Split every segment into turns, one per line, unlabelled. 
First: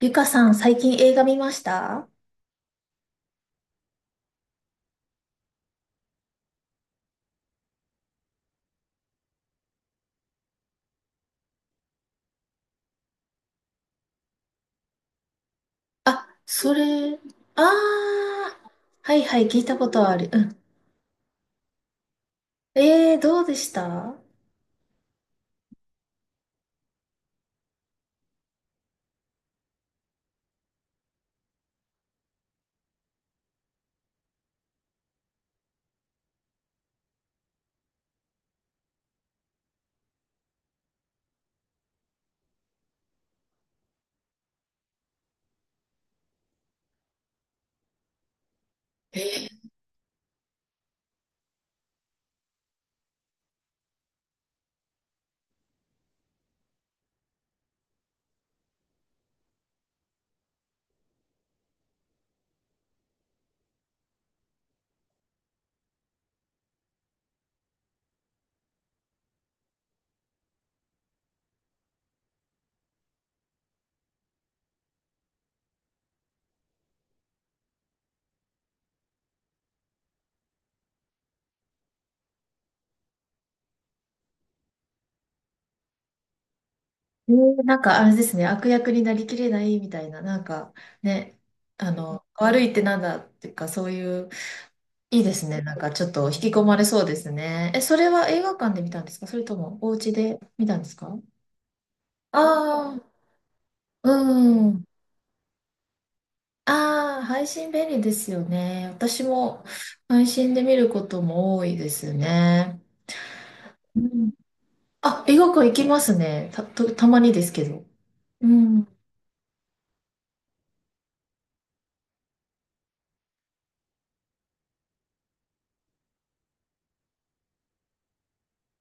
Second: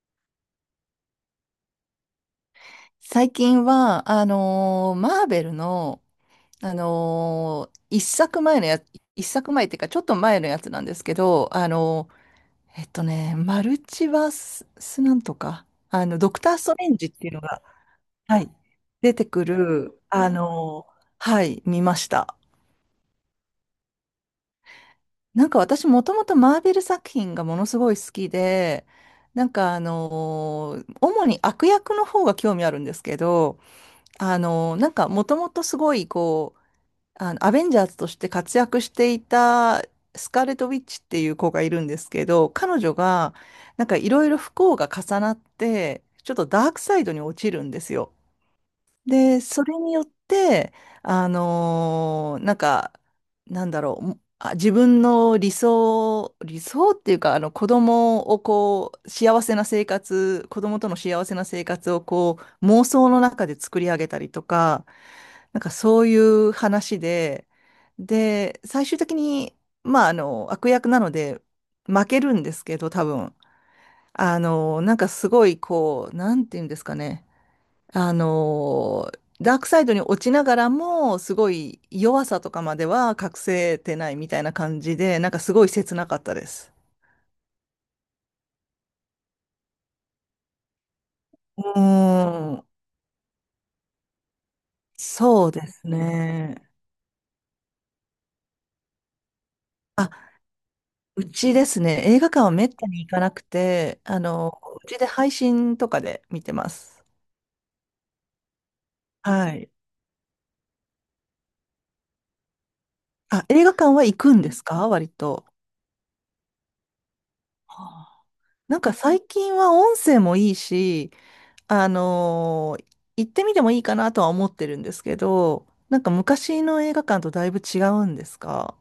ゆかさん、最近映画見ました？
最近は、マーベルの、あのー一作前のや、一作前っていうか、ちょっと前のやつなんですけど、マルチバス、スなんとか、
あ、
ドクター・ス
そ
トレンジっ
れ、
ていうのが、
あ
はい、
あ、
出
はい
て
は
く
い、聞いたこ
る、
とある。うん。
はい、見ました。
どうでした？
なんか私、もともとマーベル作品がものすごい好きで、なんか主に悪役の方が興味あるんですけど、なんかもともとすごいこう、アベンジャーズとして活躍していたスカーレット・ウィッチっていう子がいるんですけど、彼女がなんかいろいろ不幸が重なって、ちょっとダークサイドに落ちるんですよ。
え
で、そ
ー
れによって、なんか、なんだろう、自分の理想、理想っていうか、あの子供をこう、幸せな生活、子供との幸せな生活をこう、妄想の中で作り上げたりとか、なんかそういう話で、で、最終的に、まあ、悪役なので、負けるんですけど、多分。なんかすごい、こう、なんていうんですかね。あの、ダークサイドに落ちながらも、すごい弱さとかまでは隠せてないみたいな感じで、なんかすごい切なかったです。
なんかあれですね、悪役になりきれないみたいな、なんかね、
うー
悪
ん、
いってなんだっていうか、そういう、いいで
そ
す
う
ね、
で
なん
す
かちょっと引き込
ね。
まれそうですね。え、それは映画館で見たんですか、それともお家
あ、
で見たんですか？
うちですね、映画館はめった
あ
に行
あ
かなくて、
ー、うん。
うちで配信とかで見てます。
ああ、配信便利ですよね。私
は
も
い。
配信で見ることも多いですね。
あ、映画館
う
は行
ん。
くんですか割
あ、映
と？
画館行きますね。たまにですけ
は
ど。
あ。
う
なん
ん。
か最近は音声もいいし、あのー行ってみてもいいかなとは思ってるんですけど、なんか昔の映画館とだいぶ違うんですか？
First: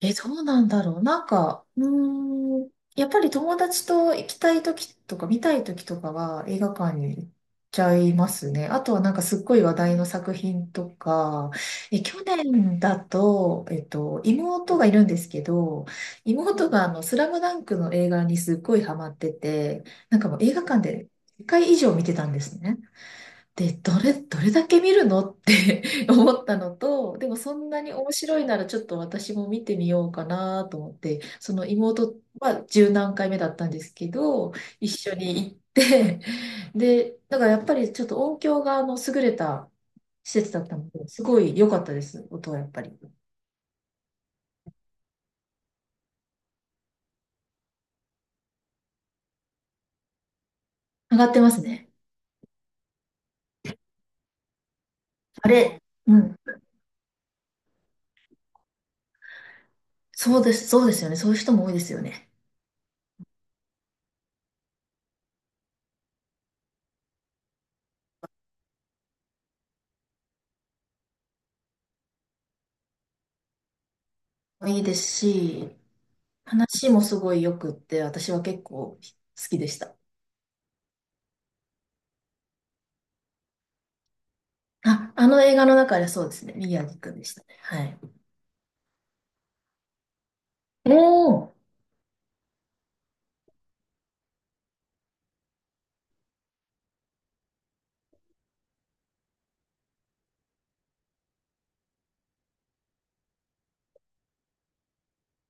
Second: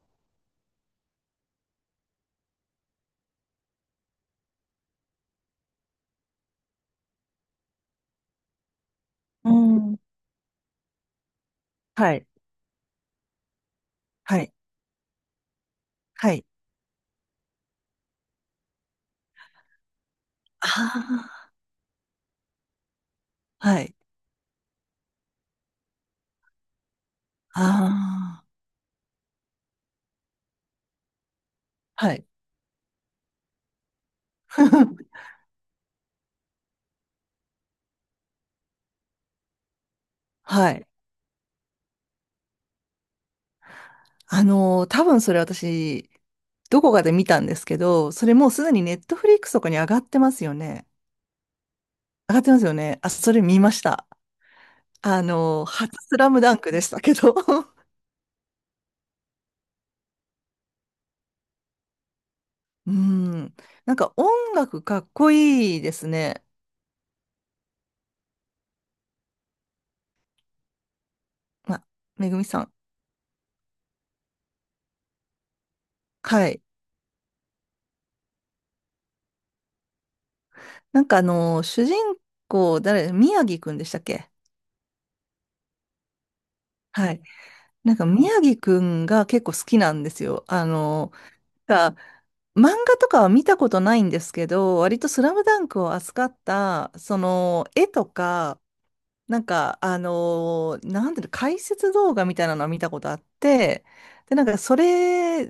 え、どうなんだろう。なんか、うーん、やっぱり友達と行きたい時とか見たい時とかは映画館に行っちゃいますね。あとはなんかすっ
う
ごい話題
ん。
の作品とか、え、
は
去
い。
年だと、
はい。
妹がいるんですけど、
はい。
妹がスラムダンクの映画にすっごいハマってて、なんかもう映画館で
あ
1回以上見てたんですね。
あ、
で、
はい。
どれだけ見るのって 思ったのと、でもそんなに面白
あ
いならちょっと私も見てみようかなと思って、その
あ。は
妹
い。
は十何回目だったんですけど、一緒 に行って、で、だからやっぱりちょっと音響が優れた施設だっ
は
た
い。
ので、すごい良かったです、音はやっぱり。
多分それ私、どこかで見たんですけど、それもうすでにネットフリックスとかに上がってますよね。
上がってますね。
上がってますよね。あ、それ見ました。
あれ、
初
う
スラ
ん。
ムダンクでしたけど。
そうです、そうですよね。そういう人も多いですよね。
うん。なんか音楽かっこいいですね。あ、めぐみさん。
いいですし、
はい。
話もすごい良くって、私は結構好きでした。
なんか主人公、誰、宮城くんでしたっけ？
あ、あの映画の中でそうですね。宮城く
は
ん
い。
でしたね。は
なん
い。
か宮城くんが結構好きなんですよ。
おー、
が漫画とかは見たことないんですけど、割とスラムダンクを扱った、その、絵とか、なんか、なんていうの、解説動画みたいなのは見たことあって、で、なんか、それ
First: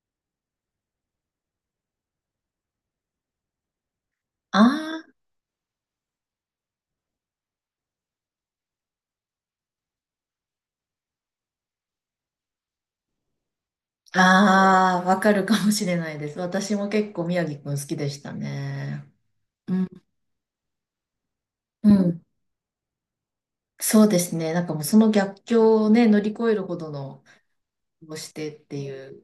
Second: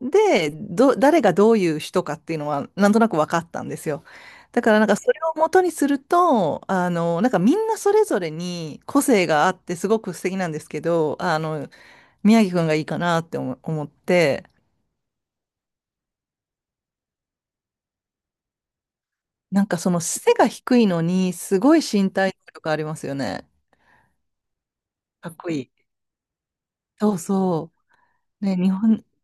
で、誰がどういう人かっていうのは、なんとなく分かったんですよ。だから、なんか、そ
あ
れを元にすると、なんか、みんなそれぞれに個性があって、すごく素敵なんですけど、宮城くんがいいかなって思って、
あ、ああ、わかるかもしれないです。私も結構宮城くん好きでしたね。
なん
う
か、
ん。
その、背が低いのに、すごい
う
身
ん。
体能力ありますよね。
そうですね。なんかもうその
かっ
逆
こい
境
い。
をね、乗り越えるほど
そう
の
そ
をし
う。
て
ね、
っていう。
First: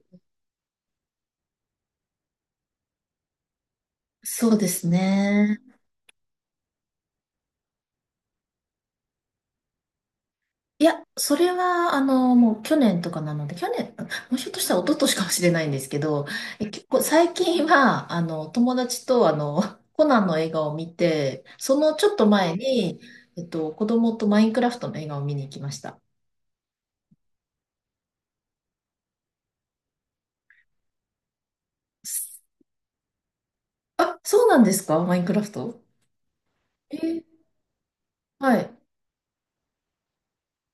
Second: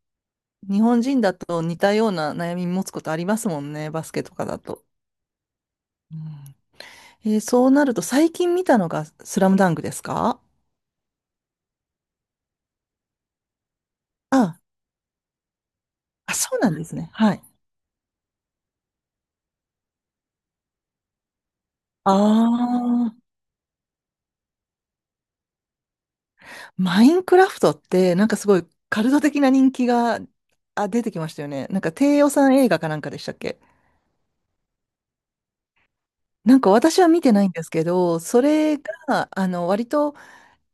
日本人だと似たような悩み持つことありますもんね、バスケとか
そう
だ
で
と。
すね。
うん、そうなると最近見たのがスラムダンクですか？
いや、それは、もう去年とかなので、去年、もうひょっと
あ、
したら一昨年かもしれないんですけど、
あ、そう
え、
なんで
結
す
構
ね。
最
はい。
近は、友達と、コナンの映画を見て、そのちょ
あ
っと前に、
あ、
子供とマインクラフトの映画を見に行きました。
マインクラフトってなんかすごいカルト的な人気が、あ、出てきましたよね。なんか低予算映画かなんかでしたっけ？
あ、そうなんですか、マインクラフト？
なんか
え
私は見
ー。
てないんですけど、そ
はい。
れが、割と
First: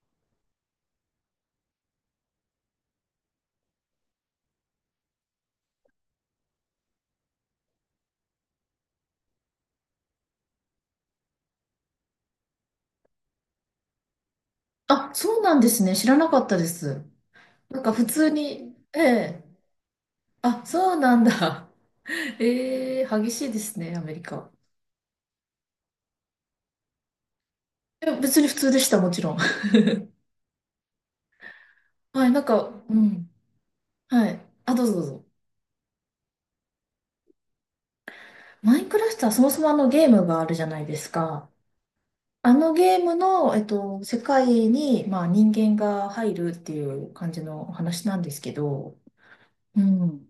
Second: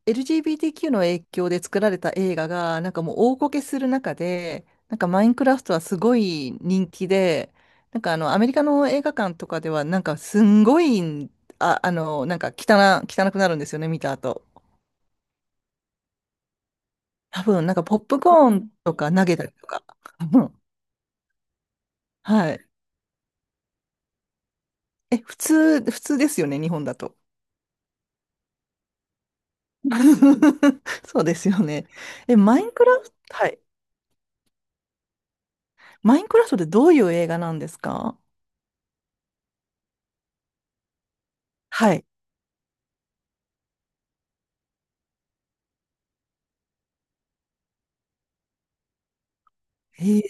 LGBTQ の影響で作られた映画が、なんかもう大こけする中で、なんかマインクラフトはすごい人気で、なんかアメリカの映画館とかでは、なんかすんごい、あ、なんか汚くなるんですよね、見た後。
あ、そうなんですね。知らなかったです。
多分、なん
なん
か
か
ポッ
普
プ
通
コーン
に、
と
え
か投げ
え。
たりとか。う
あ、
ん。
そうなんだ。
はい。
ええ激しいですね、アメリカ。
え、普通ですよね、日本だと。
いや別に普通でした、もちろん。
そうですよね。
はい、
え、
なん
マイ
か、
ンク
う
ラフト、
ん。
はい。
はい。あ、どうぞどうぞ。
マインクラフトってどういう映画なんですか？
マインクラフトはそもそもあのゲームがあるじゃないですか。
はい。
あのゲームの、世界に、まあ、人間が入るっていう感じの話なんですけど、う
へ
ん。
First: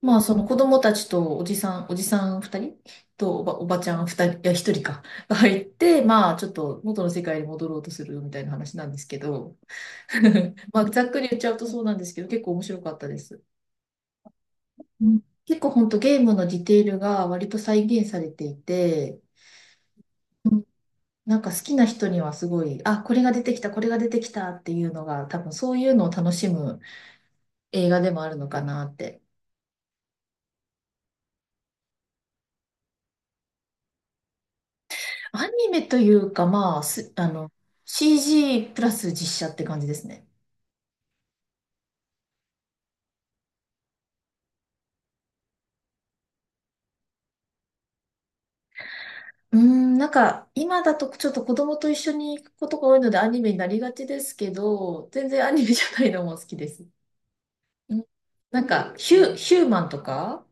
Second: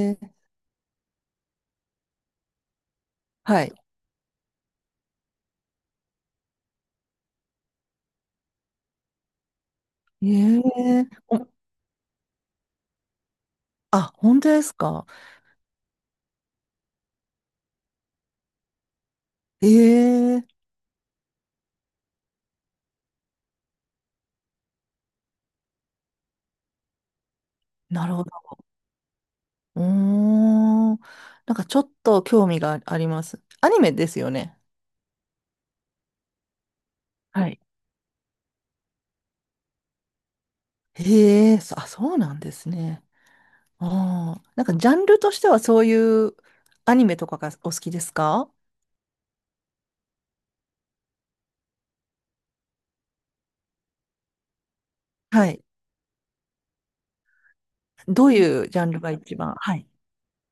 ま
え。
あ、その子供たちとおじさん二人とおば、
は
お
い。
ばちゃん二人、いや、一人か、が入って、まあ、ちょっと元の世界に戻ろうとするみたいな話なんですけど、
え
まあ、ざっ
え、
くり言っち
お、
ゃうとそうなんですけど、結構面白かったです。
あ、本当です
う
か。
ん、結構本当ゲームのディテールが割と再現されていて、
え
う
え、
ん、なんか好きな人にはすごい、あ、これが出てきた、これが出てきたっていうのが、多分そういうのを楽しむ映画
な
で
る
も
ほ
あ
ど。
るのかなって。
うーん。なんかちょっと興味があります。アニメですよね。
アニメというか、まあ、す、あ
は
の、
い。
CG プラス実写って感じですね。
ええ、そうなんですね。ああ、なんかジャンルとしてはそういうアニメとかがお好きですか？
うーん、なんか今だとちょっと子供と一緒に行くことが多いのでアニメになりがちですけど、全然
は
アニ
い。
メじゃないのも好きです。うん。
どうい
なん
うジャン
か
ルが
ヒュ、
一番？
ヒュー
は
マ
い。
ンとか、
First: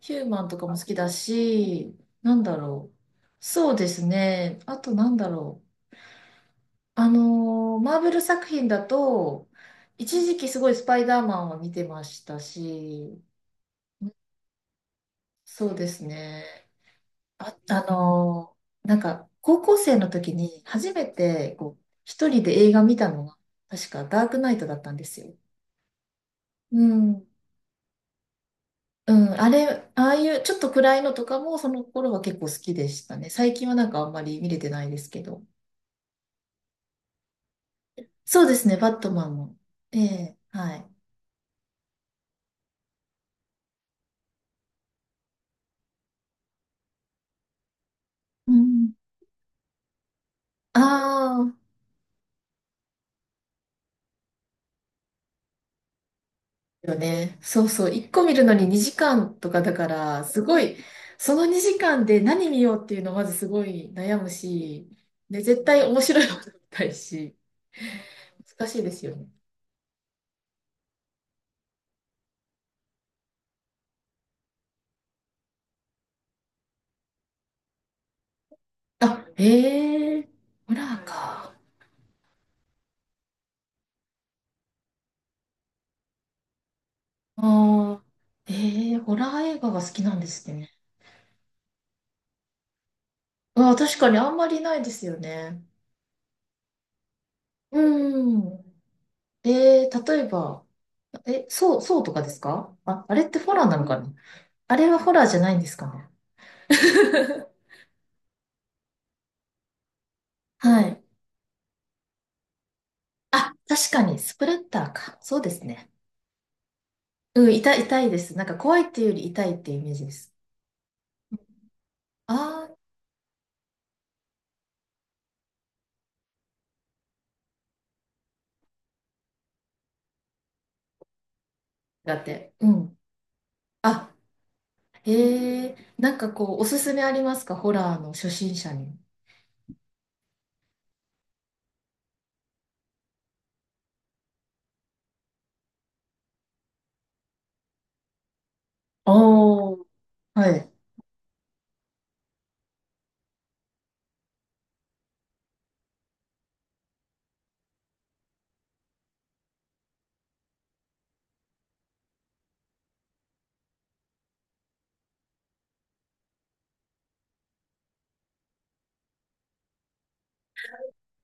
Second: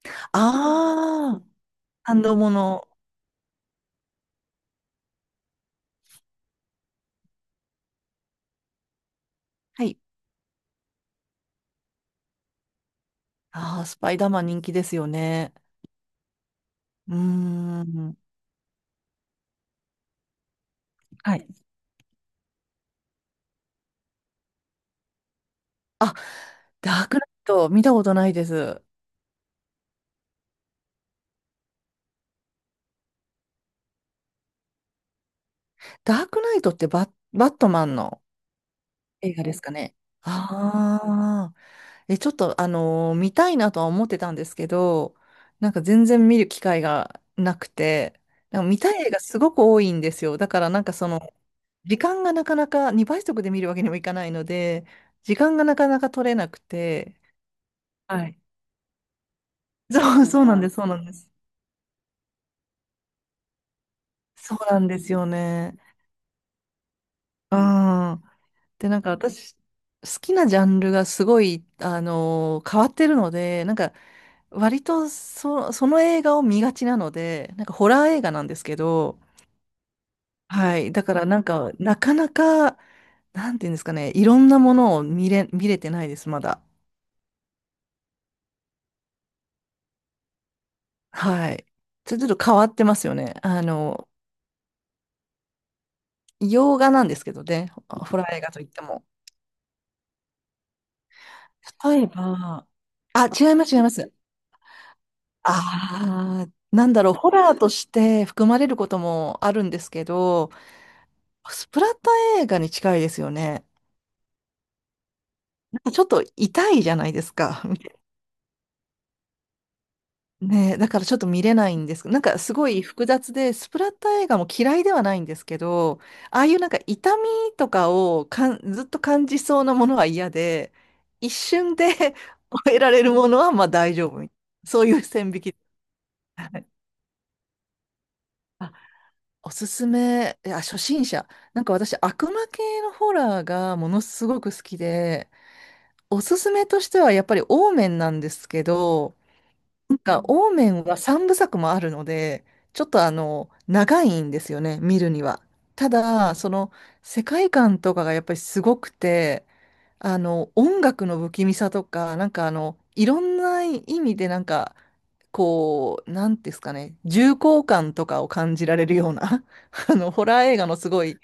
ヒューマンとかも好きだ
ああ、
し、
感
な
動
ん
も
だ
の。
ろう。そうですね。あとなんだろう。マーベル作品だと、
はい。
一時期すごいスパイダーマンを見てましたし、
ああ、ス
う
パ
ん、
イダーマン人気ですよね。
そうですね。
うー
あ、
ん。
なんか高校生の時に初め
はい。
てこう一人で映画見たのが、確かダークナイトだったんですよ。
あ、
う
ダーク
ん。
ナイト、見たことないです。
うん、あれ、ああいうちょっと暗いのとかもその頃は結構好きでしたね。最近はなんかあんまり見れてないですけど。
ダークナイトってバットマンの
そうですね、バットマ
映
ン
画で
も。
すかね。
ええ、はい。
ああ、え、ちょっと、見たいなとは思ってたんですけど、なんか全然見る機会がなくて、
う
なんか見
ん。
たい映画すごく多いんですよ。だから
あ
なんかその、
あ、
時間がなかなか2倍速で見るわけにもいかないので、時間がなかなか取れなく
よ
て、
ね。そうそう、1個
は
見
い。
るのに2時間とかだか
そ
ら、
う、
す
そうな
ご
んで
い、
す、そうなんです。
その2時間で何見ようっていうのまずすごい悩む
そうなん
し、
ですよ
で、絶
ね。
対面白いもの見たいし、
うん。
難しい
で、
で
なん
す
か
よね。
私、好きなジャンルがすごい、変わってるので、なんか、割とその映画を見がちなので、なんかホラー映画なんですけど、
あ、へえ、ホ
は
ラ
い。だ
ー
からなん
か。
か、なかなか、なんていうんですかね、いろんなものを見れてないです、まだ。
ああ、ええ、ホラー映画が好きなんですね。
はい。ちょっと変わってますよね。
うわ、確かにあんまりないですよね。
洋画なんですけどね、
う
ホラー映画と
ん。
いっても。
えー、例えば、え、そう、そう
例え
とかです
ば、
か？あ、あれ
あ、
ってホ
違い
ラ
ま
ー
す、
な
違い
の
ま
かな？
す。
あれはホラーじゃないんですかね？
ああ、なんだろう、ホ ラーとして含まれることもあるんですけど、
はい。
スプラッタ映画に近いですよ
あ、
ね。
確かに、スプレッターか。そうです
なん
ね。
かちょっと痛いじゃないです
うん、
か。
痛い、痛 いです。なんか怖いっていうより痛いっていうイメージです。
ねえ、だからちょっと見れないんですけど、なんかすご
あ
い複雑で、スプラッタ映画も嫌いではないんですけど、ああいうなんか痛みとかをずっと感じそうなものは嫌で、一瞬で
ー、だ って。う
終えら
ん。
れるものはまあ大丈
あ、
夫みたいな。そういう線引き。
なんか
は
こう、お
い。
すすめありますか、ホラーの初心者に？
おすすめ、いや、初心者。なんか私、悪魔系のホラーがものすごく好きで、おすすめとしてはやっぱりオーメンなんですけど、
おー、
なんかオー
は
メ
い。
ンは3部作もあるので、ちょっと長いんですよね、見るには。ただ、その、世界観とかがやっぱりすごくて、音楽の不気味さとか、なんかいろんな意味でなんか、こう、なんですかね、重厚感とかを感じられるような、ホラー映画のすごい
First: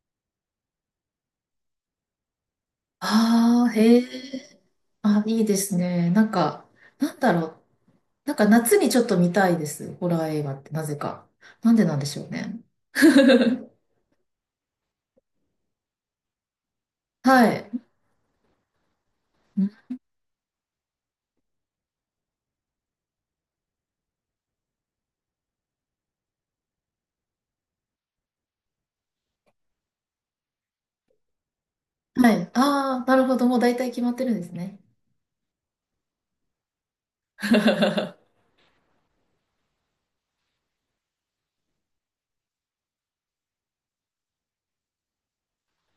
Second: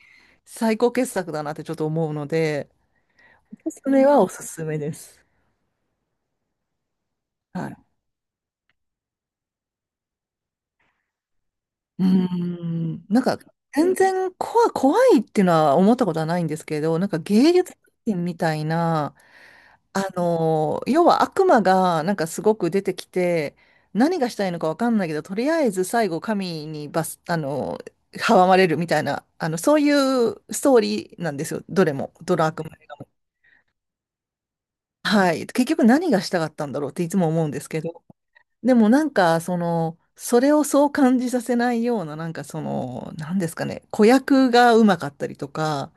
最高傑作だなってちょっと思うので、
ああ、
そ
へ
れはおす
え。
すめです。
あ、いいですね。なんか、なんだろう。
はい。
なんか夏にちょっと見たいです。ホラー映画って、なぜか。なんでなん
う
で
ー
しょうね。
ん、なんか、全然怖、怖いっていうのは思ったことはないんですけど、なんか
は
芸術
い。
品みたいな、
ん
要は悪魔がなんかすごく出てきて、何がしたいのかわかんないけど、とりあえず最後神にバス、あのー阻まれるみたいな、そういうストーリーなんですよ、どれも、
は
どの
い。
悪魔映画
ああ、
も。
なるほど。もう大体決まってるんですね。
はい、結局何がしたかったんだろうっていつも思うんですけど、 でもなんかその、それをそう感じさせないような、なんかその、何ですかね、子役がうまかったりとか、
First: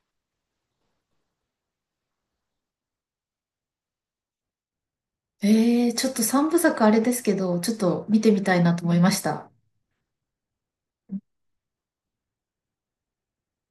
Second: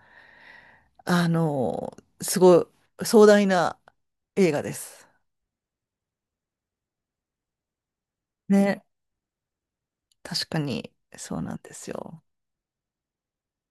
すごい壮大な映画です。
ええ、ちょっと三部作あれですけど、ちょっと見てみたいな
ね。
と思いました。
確かに、そうなんですよ。